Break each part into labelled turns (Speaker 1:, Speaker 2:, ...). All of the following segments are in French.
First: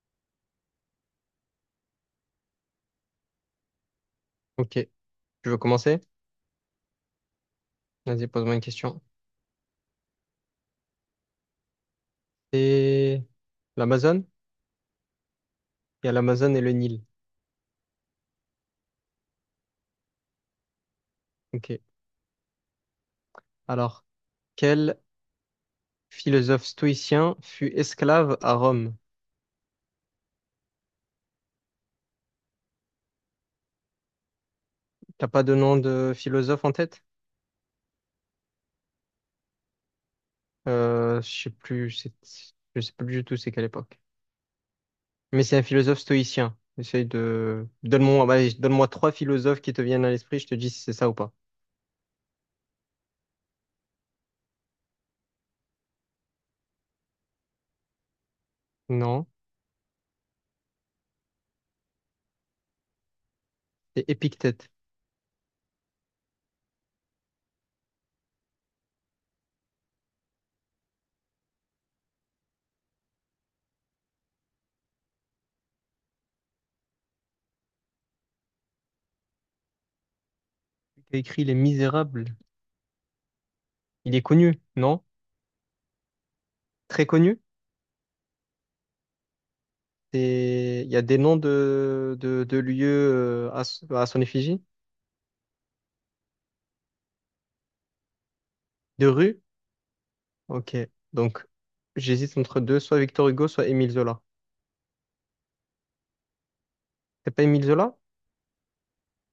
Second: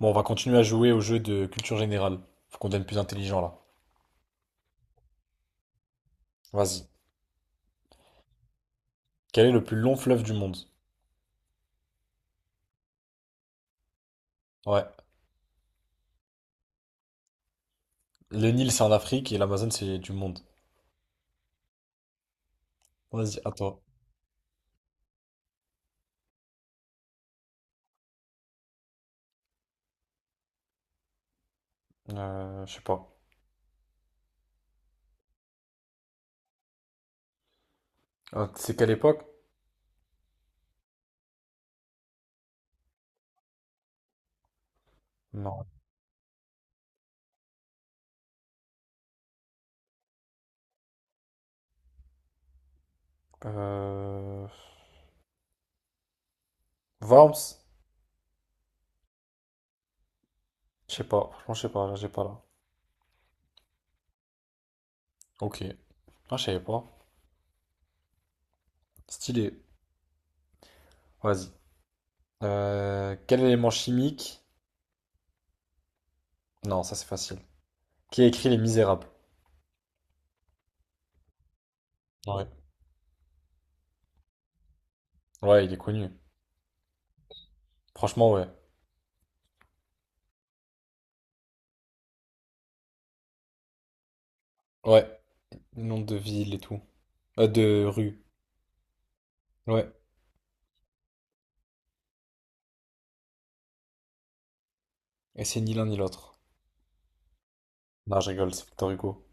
Speaker 1: Bon, on va continuer à jouer au jeu de culture générale. Faut qu'on devienne plus intelligent là.
Speaker 2: Ok, tu veux commencer?
Speaker 1: Vas-y.
Speaker 2: Vas-y, pose-moi une question.
Speaker 1: Quel est le plus long fleuve du monde?
Speaker 2: C'est l'Amazone?
Speaker 1: Ouais.
Speaker 2: Il y a l'Amazone et le Nil.
Speaker 1: Le Nil, c'est en Afrique et l'Amazone, c'est du monde.
Speaker 2: Ok.
Speaker 1: Vas-y, à toi.
Speaker 2: Alors, quel philosophe stoïcien fut esclave à Rome?
Speaker 1: Je sais pas.
Speaker 2: T'as pas de nom de philosophe en tête?
Speaker 1: C'est quelle époque?
Speaker 2: Je sais plus, je sais plus du tout c'est quelle époque. Mais c'est un
Speaker 1: Non.
Speaker 2: philosophe stoïcien. Essaye de... Donne-moi, bah, donne-moi trois philosophes qui te viennent à l'esprit, je te dis si c'est ça ou pas.
Speaker 1: Euh... Worms?
Speaker 2: Non,
Speaker 1: Je sais pas. Franchement, je sais pas. Là, j'ai pas là.
Speaker 2: c'est Épictète.
Speaker 1: Ok. Ah, je savais pas. Stylé. Vas-y. Quel élément chimique? Non, ça c'est facile. Qui a écrit Les Misérables?
Speaker 2: Il a écrit Les Misérables.
Speaker 1: Ouais.
Speaker 2: Il est connu, non?
Speaker 1: Ouais, il est connu.
Speaker 2: Très connu?
Speaker 1: Franchement, ouais.
Speaker 2: Des, il y a des noms de lieux à, à son effigie?
Speaker 1: Ouais. Nom de ville et tout. De rue.
Speaker 2: De rue.
Speaker 1: Ouais.
Speaker 2: Ok. Donc, j'hésite entre deux, soit Victor Hugo, soit Émile Zola.
Speaker 1: Et c'est ni l'un ni l'autre.
Speaker 2: C'est pas Émile Zola?
Speaker 1: Non, je rigole, c'est Victor Hugo.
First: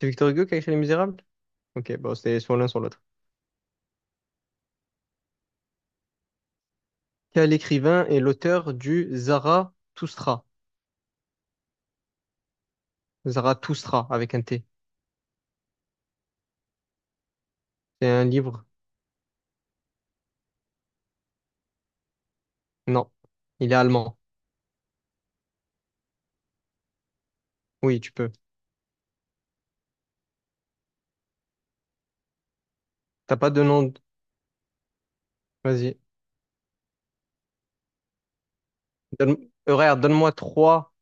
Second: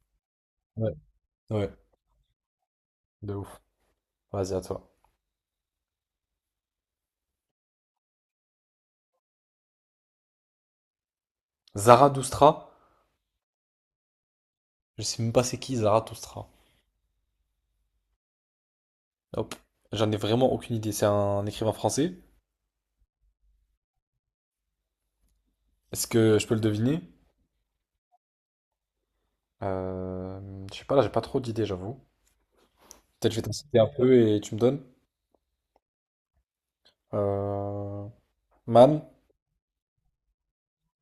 Speaker 2: C'est Victor Hugo qui a écrit Les
Speaker 1: Ouais.
Speaker 2: Misérables?
Speaker 1: Ouais,
Speaker 2: Ok, bon, c'est soit l'un, soit l'autre.
Speaker 1: de ouf. Vas-y, à toi.
Speaker 2: Quel écrivain est l'auteur du Zarathustra?
Speaker 1: Zarathustra,
Speaker 2: Zarathustra, avec un T.
Speaker 1: je sais même pas c'est qui Zarathustra.
Speaker 2: C'est un livre?
Speaker 1: Hop. J'en ai vraiment aucune idée. C'est un écrivain français.
Speaker 2: Non. Il est allemand.
Speaker 1: Est-ce que je peux le deviner?
Speaker 2: Oui, tu peux.
Speaker 1: Euh, je sais pas, là, j'ai pas trop d'idées, j'avoue. Peut-être je
Speaker 2: T'as
Speaker 1: vais
Speaker 2: pas
Speaker 1: t'en
Speaker 2: de
Speaker 1: citer
Speaker 2: nom?
Speaker 1: un peu et tu me donnes.
Speaker 2: Vas-y.
Speaker 1: Euh, Mann,
Speaker 2: Donne... regarde, donne-moi trois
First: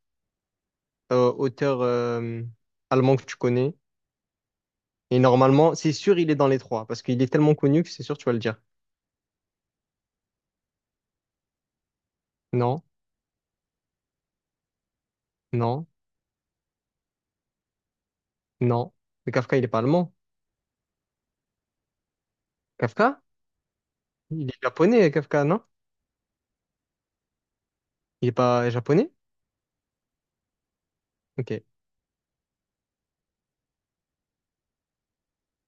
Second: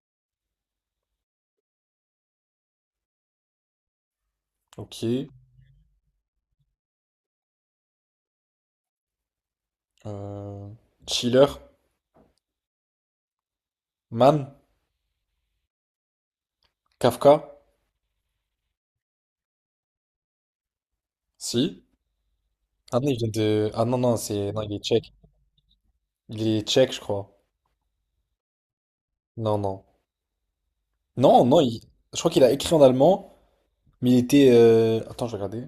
Speaker 2: auteurs allemands que tu connais. Et
Speaker 1: ok.
Speaker 2: normalement, c'est sûr, il est dans les trois, parce qu'il est tellement connu que c'est sûr, tu vas le dire.
Speaker 1: Euh, Schiller,
Speaker 2: Non,
Speaker 1: Mann,
Speaker 2: non,
Speaker 1: Kafka,
Speaker 2: non. Mais Kafka, il est pas allemand.
Speaker 1: si. Ah non, il
Speaker 2: Kafka?
Speaker 1: vient de... Ah non, non,
Speaker 2: Il
Speaker 1: c'est...
Speaker 2: est
Speaker 1: Non, il est
Speaker 2: japonais,
Speaker 1: tchèque.
Speaker 2: Kafka, non?
Speaker 1: Il est tchèque, je crois.
Speaker 2: Il est pas japonais?
Speaker 1: Non, non. Non,
Speaker 2: Ok.
Speaker 1: non, je crois qu'il a écrit en allemand, mais il était... Attends, je vais regarder.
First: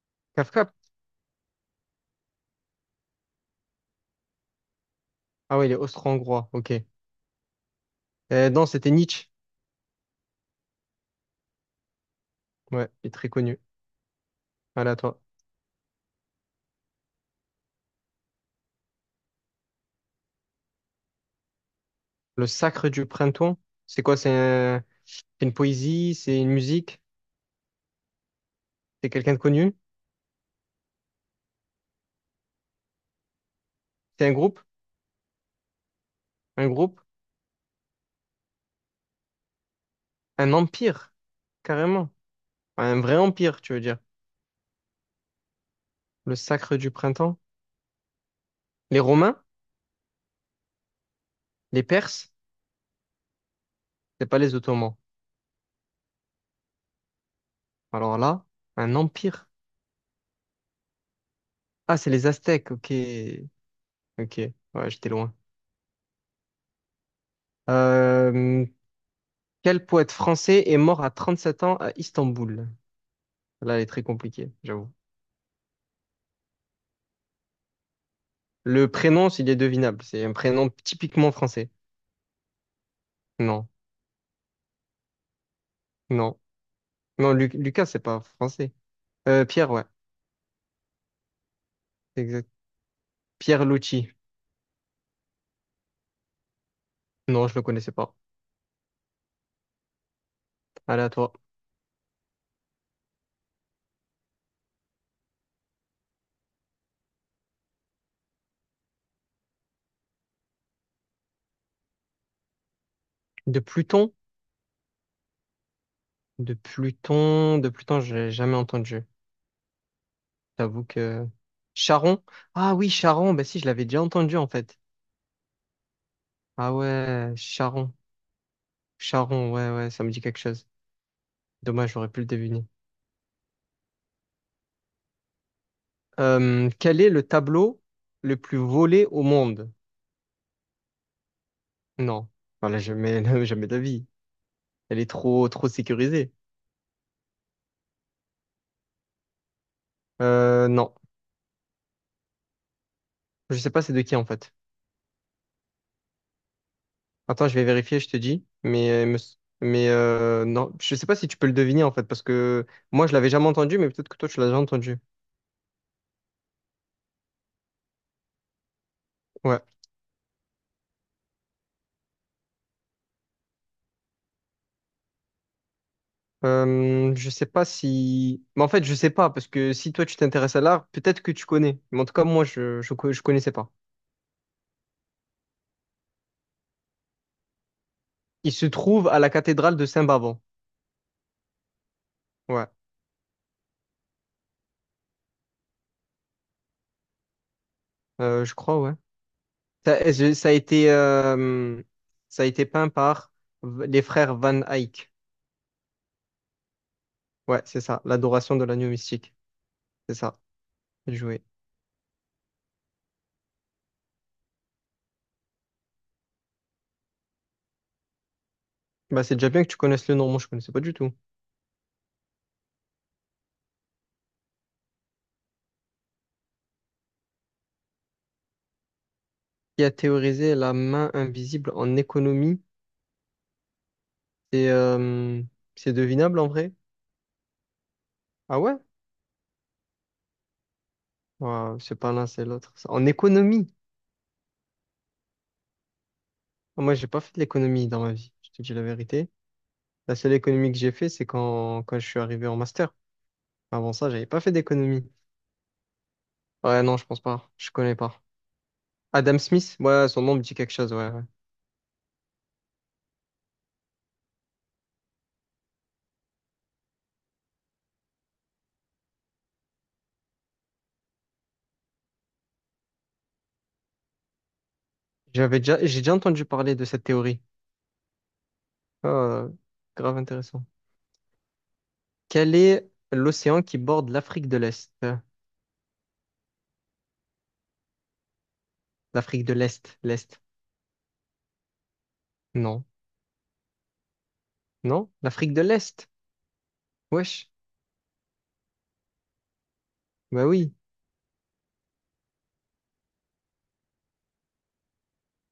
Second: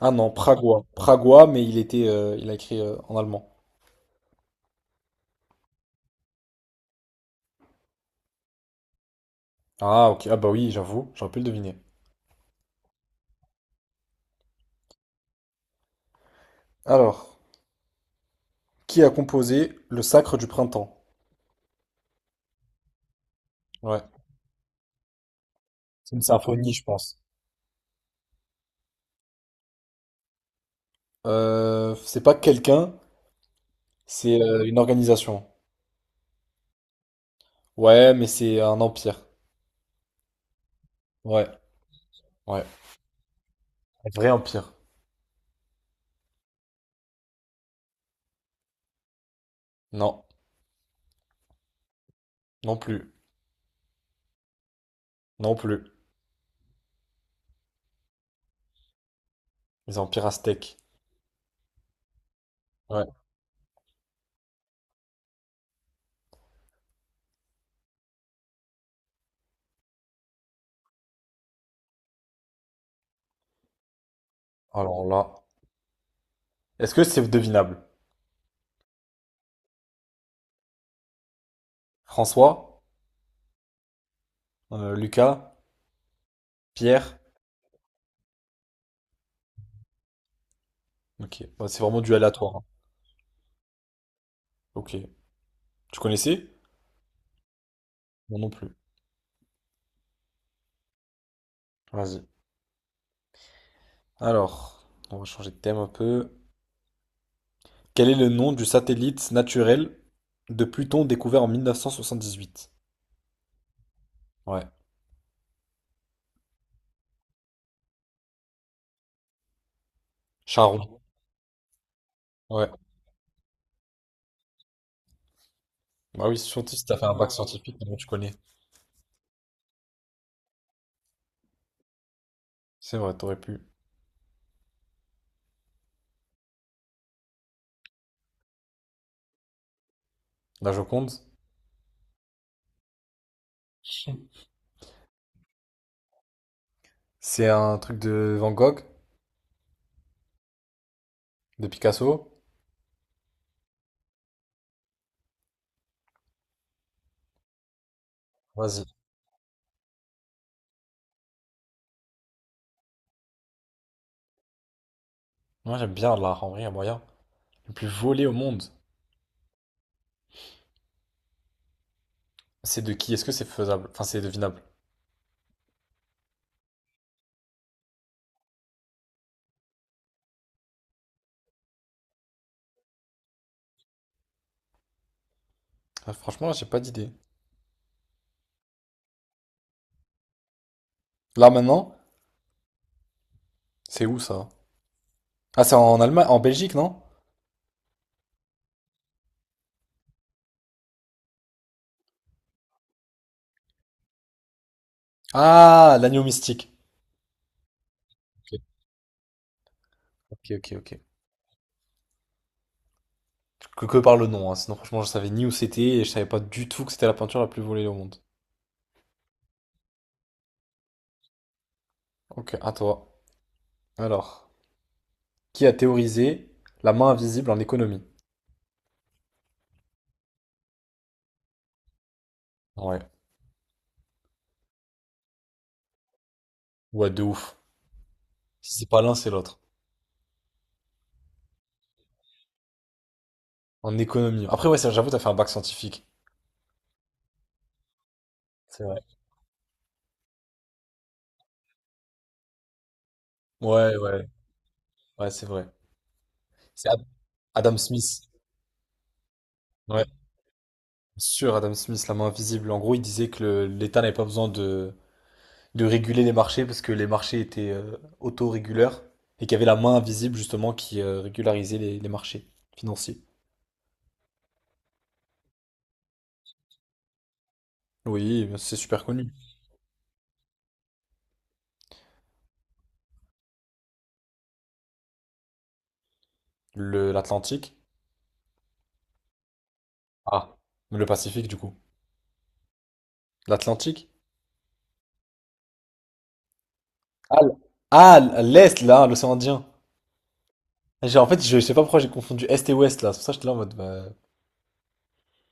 Speaker 1: Ah non,
Speaker 2: Kafka?
Speaker 1: pragois. Pragois, mais il était, il a écrit en allemand.
Speaker 2: Ah ouais, il est austro-hongrois, ok. Non, c'était Nietzsche.
Speaker 1: Ah ok, ah bah oui, j'avoue, j'aurais pu le deviner.
Speaker 2: Ouais, il est très connu. Voilà, à toi.
Speaker 1: Alors, qui a composé Le Sacre du Printemps?
Speaker 2: Le sacre du printemps,
Speaker 1: Ouais,
Speaker 2: c'est quoi? C'est une poésie,
Speaker 1: c'est une
Speaker 2: c'est une
Speaker 1: symphonie, je
Speaker 2: musique,
Speaker 1: pense.
Speaker 2: c'est quelqu'un de connu,
Speaker 1: C'est pas quelqu'un,
Speaker 2: c'est un
Speaker 1: c'est
Speaker 2: groupe,
Speaker 1: une organisation.
Speaker 2: un groupe,
Speaker 1: Ouais, mais c'est un empire.
Speaker 2: un empire,
Speaker 1: Ouais,
Speaker 2: carrément.
Speaker 1: ouais.
Speaker 2: Un vrai empire, tu veux dire.
Speaker 1: Un vrai empire.
Speaker 2: Le sacre du printemps. Les Romains?
Speaker 1: Non,
Speaker 2: Les Perses?
Speaker 1: non plus,
Speaker 2: C'est pas les Ottomans.
Speaker 1: non plus.
Speaker 2: Alors là, un empire.
Speaker 1: Les empires aztèques.
Speaker 2: Ah, c'est les Aztèques, ok.
Speaker 1: Ouais,
Speaker 2: Ok, ouais, j'étais loin. Euh, Quel poète français est mort à 37 ans à Istanbul? Là, elle est très compliquée, j'avoue.
Speaker 1: alors là. Est-ce que c'est devinable?
Speaker 2: Le prénom, s'il est devinable, c'est un prénom typiquement français.
Speaker 1: François?
Speaker 2: Non,
Speaker 1: Lucas,
Speaker 2: non,
Speaker 1: Pierre.
Speaker 2: non, Lucas, c'est pas français. Pierre, ouais,
Speaker 1: Ok, bah, c'est vraiment du
Speaker 2: c'est exact.
Speaker 1: aléatoire, hein.
Speaker 2: Pierre Lucci.
Speaker 1: Ok, tu connaissais?
Speaker 2: Non, je le connaissais pas.
Speaker 1: Moi non plus.
Speaker 2: Allez, à toi.
Speaker 1: Vas-y. Alors, on va changer de thème un peu. Quel est le nom du satellite naturel de Pluton découvert en 1978?
Speaker 2: De Pluton?
Speaker 1: Ouais,
Speaker 2: De Pluton, de Pluton, j'ai jamais entendu. J'avoue
Speaker 1: Charon.
Speaker 2: que... Charon?
Speaker 1: Ouais.
Speaker 2: Ah oui, Charon, bah si, je l'avais déjà entendu en fait.
Speaker 1: Bah oui, c'est
Speaker 2: Ah
Speaker 1: surtout si t'as fait un bac
Speaker 2: ouais,
Speaker 1: scientifique,
Speaker 2: Charon.
Speaker 1: maintenant tu connais.
Speaker 2: Charon, ouais, ouais, ça me dit quelque chose. Dommage, j'aurais pu le deviner.
Speaker 1: C'est vrai, t'aurais pu.
Speaker 2: Quel est le tableau le plus volé au monde?
Speaker 1: La Joconde?
Speaker 2: Non. Voilà, jamais, jamais d'avis. Elle est trop, trop sécurisée.
Speaker 1: C'est un truc de Van Gogh,
Speaker 2: Non.
Speaker 1: de Picasso.
Speaker 2: Je sais pas c'est de qui en fait. Attends, je vais vérifier, je te dis.
Speaker 1: Vas-y.
Speaker 2: Mais, non, je sais pas si tu peux le deviner en fait, parce que moi, je l'avais jamais entendu, mais peut-être que toi, tu l'as déjà entendu.
Speaker 1: Moi j'aime bien l'art, en vrai, il y a moyen. Le plus volé au monde.
Speaker 2: Ouais.
Speaker 1: C'est de qui? Est-ce que c'est faisable? Enfin, c'est devinable.
Speaker 2: Je sais pas si... Mais en fait, je sais pas, parce que si toi tu t'intéresses à l'art, peut-être que tu connais. Mais en tout cas, moi, je connaissais pas.
Speaker 1: Ah, franchement, là, j'ai pas d'idée.
Speaker 2: Il se trouve à la cathédrale de Saint-Bavon.
Speaker 1: Là, maintenant,
Speaker 2: Ouais,
Speaker 1: c'est où ça? Ah, c'est en Allemagne, en Belgique, non?
Speaker 2: Je crois, ouais. Ça a été, ça a été peint par les frères Van Eyck.
Speaker 1: Ah, l'agneau mystique.
Speaker 2: Ouais, c'est ça, l'adoration
Speaker 1: Ok,
Speaker 2: de l'agneau mystique. C'est ça,
Speaker 1: ok, ok, ok.
Speaker 2: joué.
Speaker 1: Que par le nom, hein. Sinon, franchement, je savais ni où c'était et je savais pas du tout que c'était la peinture la plus volée au monde.
Speaker 2: Bah, c'est déjà bien que tu connaisses le nom, moi je connaissais pas du tout.
Speaker 1: Ok, à toi. Alors, qui a théorisé la main invisible en économie?
Speaker 2: Qui a théorisé la main invisible en économie?
Speaker 1: Ouais,
Speaker 2: C'est euh, c'est devinable en vrai?
Speaker 1: ouais, de ouf.
Speaker 2: Ah
Speaker 1: Si
Speaker 2: ouais?
Speaker 1: c'est pas l'un, c'est l'autre.
Speaker 2: Ouais, c'est pas l'un, c'est l'autre. En économie,
Speaker 1: En économie. Après, ouais, ça, j'avoue, t'as fait un bac scientifique.
Speaker 2: ah, moi, j'ai pas fait de l'économie dans ma vie, je te dis la
Speaker 1: C'est vrai.
Speaker 2: vérité. La seule économie que j'ai fait, c'est quand je suis arrivé en master. Avant
Speaker 1: Ouais,
Speaker 2: ça, j'avais
Speaker 1: ouais,
Speaker 2: pas fait d'économie.
Speaker 1: ouais, c'est vrai.
Speaker 2: Ouais,
Speaker 1: C'est
Speaker 2: non, je pense pas. Je
Speaker 1: Adam
Speaker 2: connais
Speaker 1: Smith.
Speaker 2: pas. Adam Smith,
Speaker 1: Ouais.
Speaker 2: ouais, son nom me dit quelque chose, ouais, ouais.
Speaker 1: Sur Adam Smith, la main invisible, en gros, il disait que l'État n'avait pas besoin de réguler les marchés parce que les marchés étaient autoréguleurs et qu'il y avait la main invisible justement qui régularisait les marchés financiers.
Speaker 2: J'ai déjà entendu parler de cette théorie.
Speaker 1: Oui, c'est super connu.
Speaker 2: Ah, grave intéressant. Quel est l'océan qui borde l'Afrique de l'Est?
Speaker 1: L'Atlantique.
Speaker 2: L'Afrique de l'Est, l'Est.
Speaker 1: Ah, le Pacifique du coup.
Speaker 2: Non.
Speaker 1: L'Atlantique.
Speaker 2: Non? L'Afrique de l'Est.
Speaker 1: Ah,
Speaker 2: Wesh.
Speaker 1: ah, l'Est là, l'océan Indien.
Speaker 2: Bah oui.
Speaker 1: En fait, je sais pas pourquoi j'ai confondu Est et Ouest là. C'est pour ça que j'étais là en mode, bah.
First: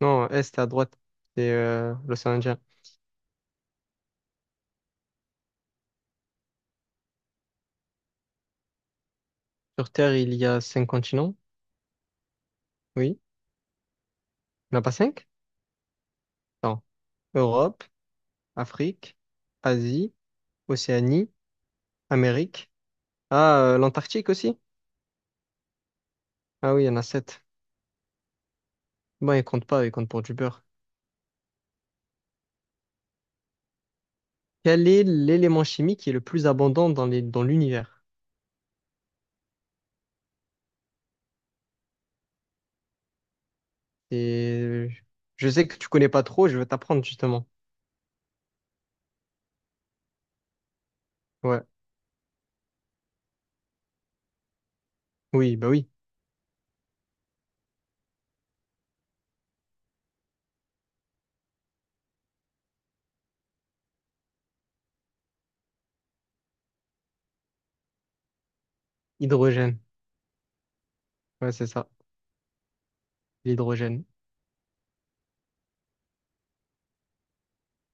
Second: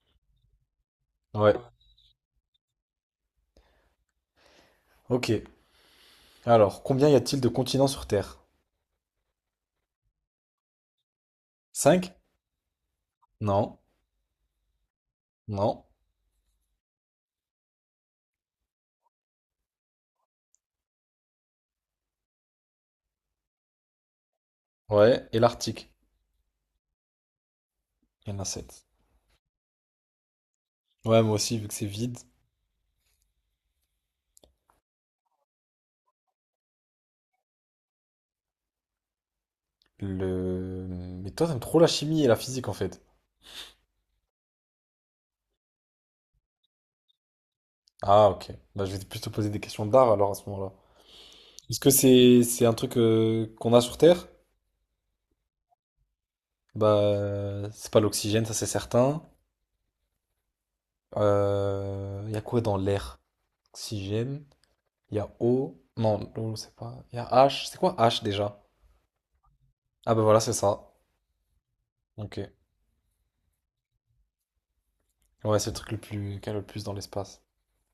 Speaker 2: Non, Est à droite. C'est
Speaker 1: Ouais.
Speaker 2: l'océan Indien.
Speaker 1: Ok. Alors, combien y a-t-il de continents sur Terre?
Speaker 2: Sur Terre, il y a cinq continents,
Speaker 1: Cinq.
Speaker 2: oui.
Speaker 1: Non.
Speaker 2: Il n'y en a pas cinq?
Speaker 1: Non.
Speaker 2: Non. Europe, Afrique, Asie, Océanie, Amérique. Ah, l'Antarctique aussi?
Speaker 1: Ouais. Et l'Arctique?
Speaker 2: Ah oui, il y en a sept.
Speaker 1: Il y en a 7.
Speaker 2: Bon, ils comptent pas, ils comptent pour du beurre.
Speaker 1: Ouais, moi aussi, vu que c'est vide.
Speaker 2: Quel est l'élément chimique qui est le plus abondant dans dans l'univers?
Speaker 1: Le... Mais toi, t'aimes trop la chimie et la physique en fait.
Speaker 2: Et je sais que tu connais pas trop, je vais t'apprendre justement.
Speaker 1: Ah, ok. Bah, je vais plus te poser des questions d'art alors à ce moment-là.
Speaker 2: Ouais.
Speaker 1: Est-ce que c'est un truc qu'on a sur Terre?
Speaker 2: Oui, bah oui.
Speaker 1: Bah, c'est pas l'oxygène, ça c'est certain. Il y a quoi dans l'air? Oxygène, il y a eau. Non, l'eau, c'est pas. Il y a H. C'est quoi H déjà?
Speaker 2: Hydrogène.
Speaker 1: Ah, bah voilà, c'est ça.
Speaker 2: Ouais, c'est ça.
Speaker 1: Ok.
Speaker 2: L'hydrogène.
Speaker 1: Ouais, c'est le truc le plus... qu'il y a le plus dans l'espace.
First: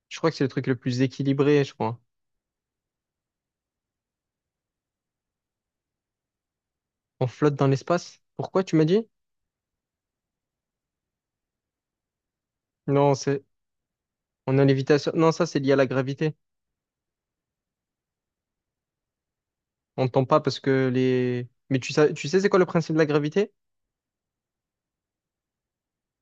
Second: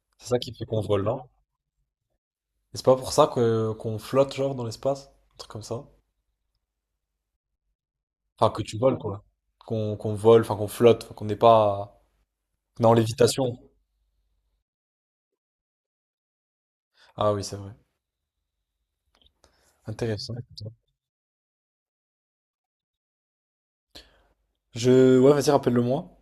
Speaker 2: Je
Speaker 1: C'est
Speaker 2: crois que
Speaker 1: ça
Speaker 2: c'est le
Speaker 1: qui fait
Speaker 2: truc le
Speaker 1: qu'on
Speaker 2: plus
Speaker 1: vole, non?
Speaker 2: équilibré, je crois.
Speaker 1: Et c'est pas pour ça que qu'on flotte, genre, dans l'espace? Un truc comme ça?
Speaker 2: On flotte dans l'espace.
Speaker 1: Enfin, que
Speaker 2: Pourquoi tu
Speaker 1: tu
Speaker 2: m'as
Speaker 1: voles,
Speaker 2: dit?
Speaker 1: quoi. Qu'on vole, enfin qu'on flotte, enfin, qu'on n'est pas... qu'on en
Speaker 2: Non, c'est
Speaker 1: lévitation.
Speaker 2: on est en lévitation. Non, ça, c'est lié à la gravité.
Speaker 1: Ah oui, c'est vrai.
Speaker 2: On ne tombe
Speaker 1: Intéressant.
Speaker 2: pas parce que les. Mais tu sais c'est quoi le principe de la gravité?
Speaker 1: Je... Ouais, vas-y, rappelle-le-moi.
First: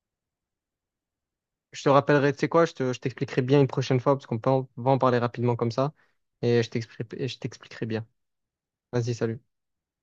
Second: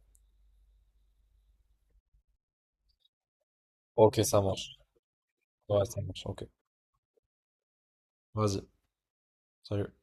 Speaker 2: Je te rappellerai, tu sais quoi, je t'expliquerai bien une prochaine fois
Speaker 1: Ok,
Speaker 2: parce qu'on
Speaker 1: ça
Speaker 2: peut
Speaker 1: marche.
Speaker 2: va en parler rapidement comme
Speaker 1: Ouais,
Speaker 2: ça.
Speaker 1: ça marche, ok.
Speaker 2: Et je t'expliquerai bien.
Speaker 1: Vas-y,
Speaker 2: Vas-y, salut.
Speaker 1: salut.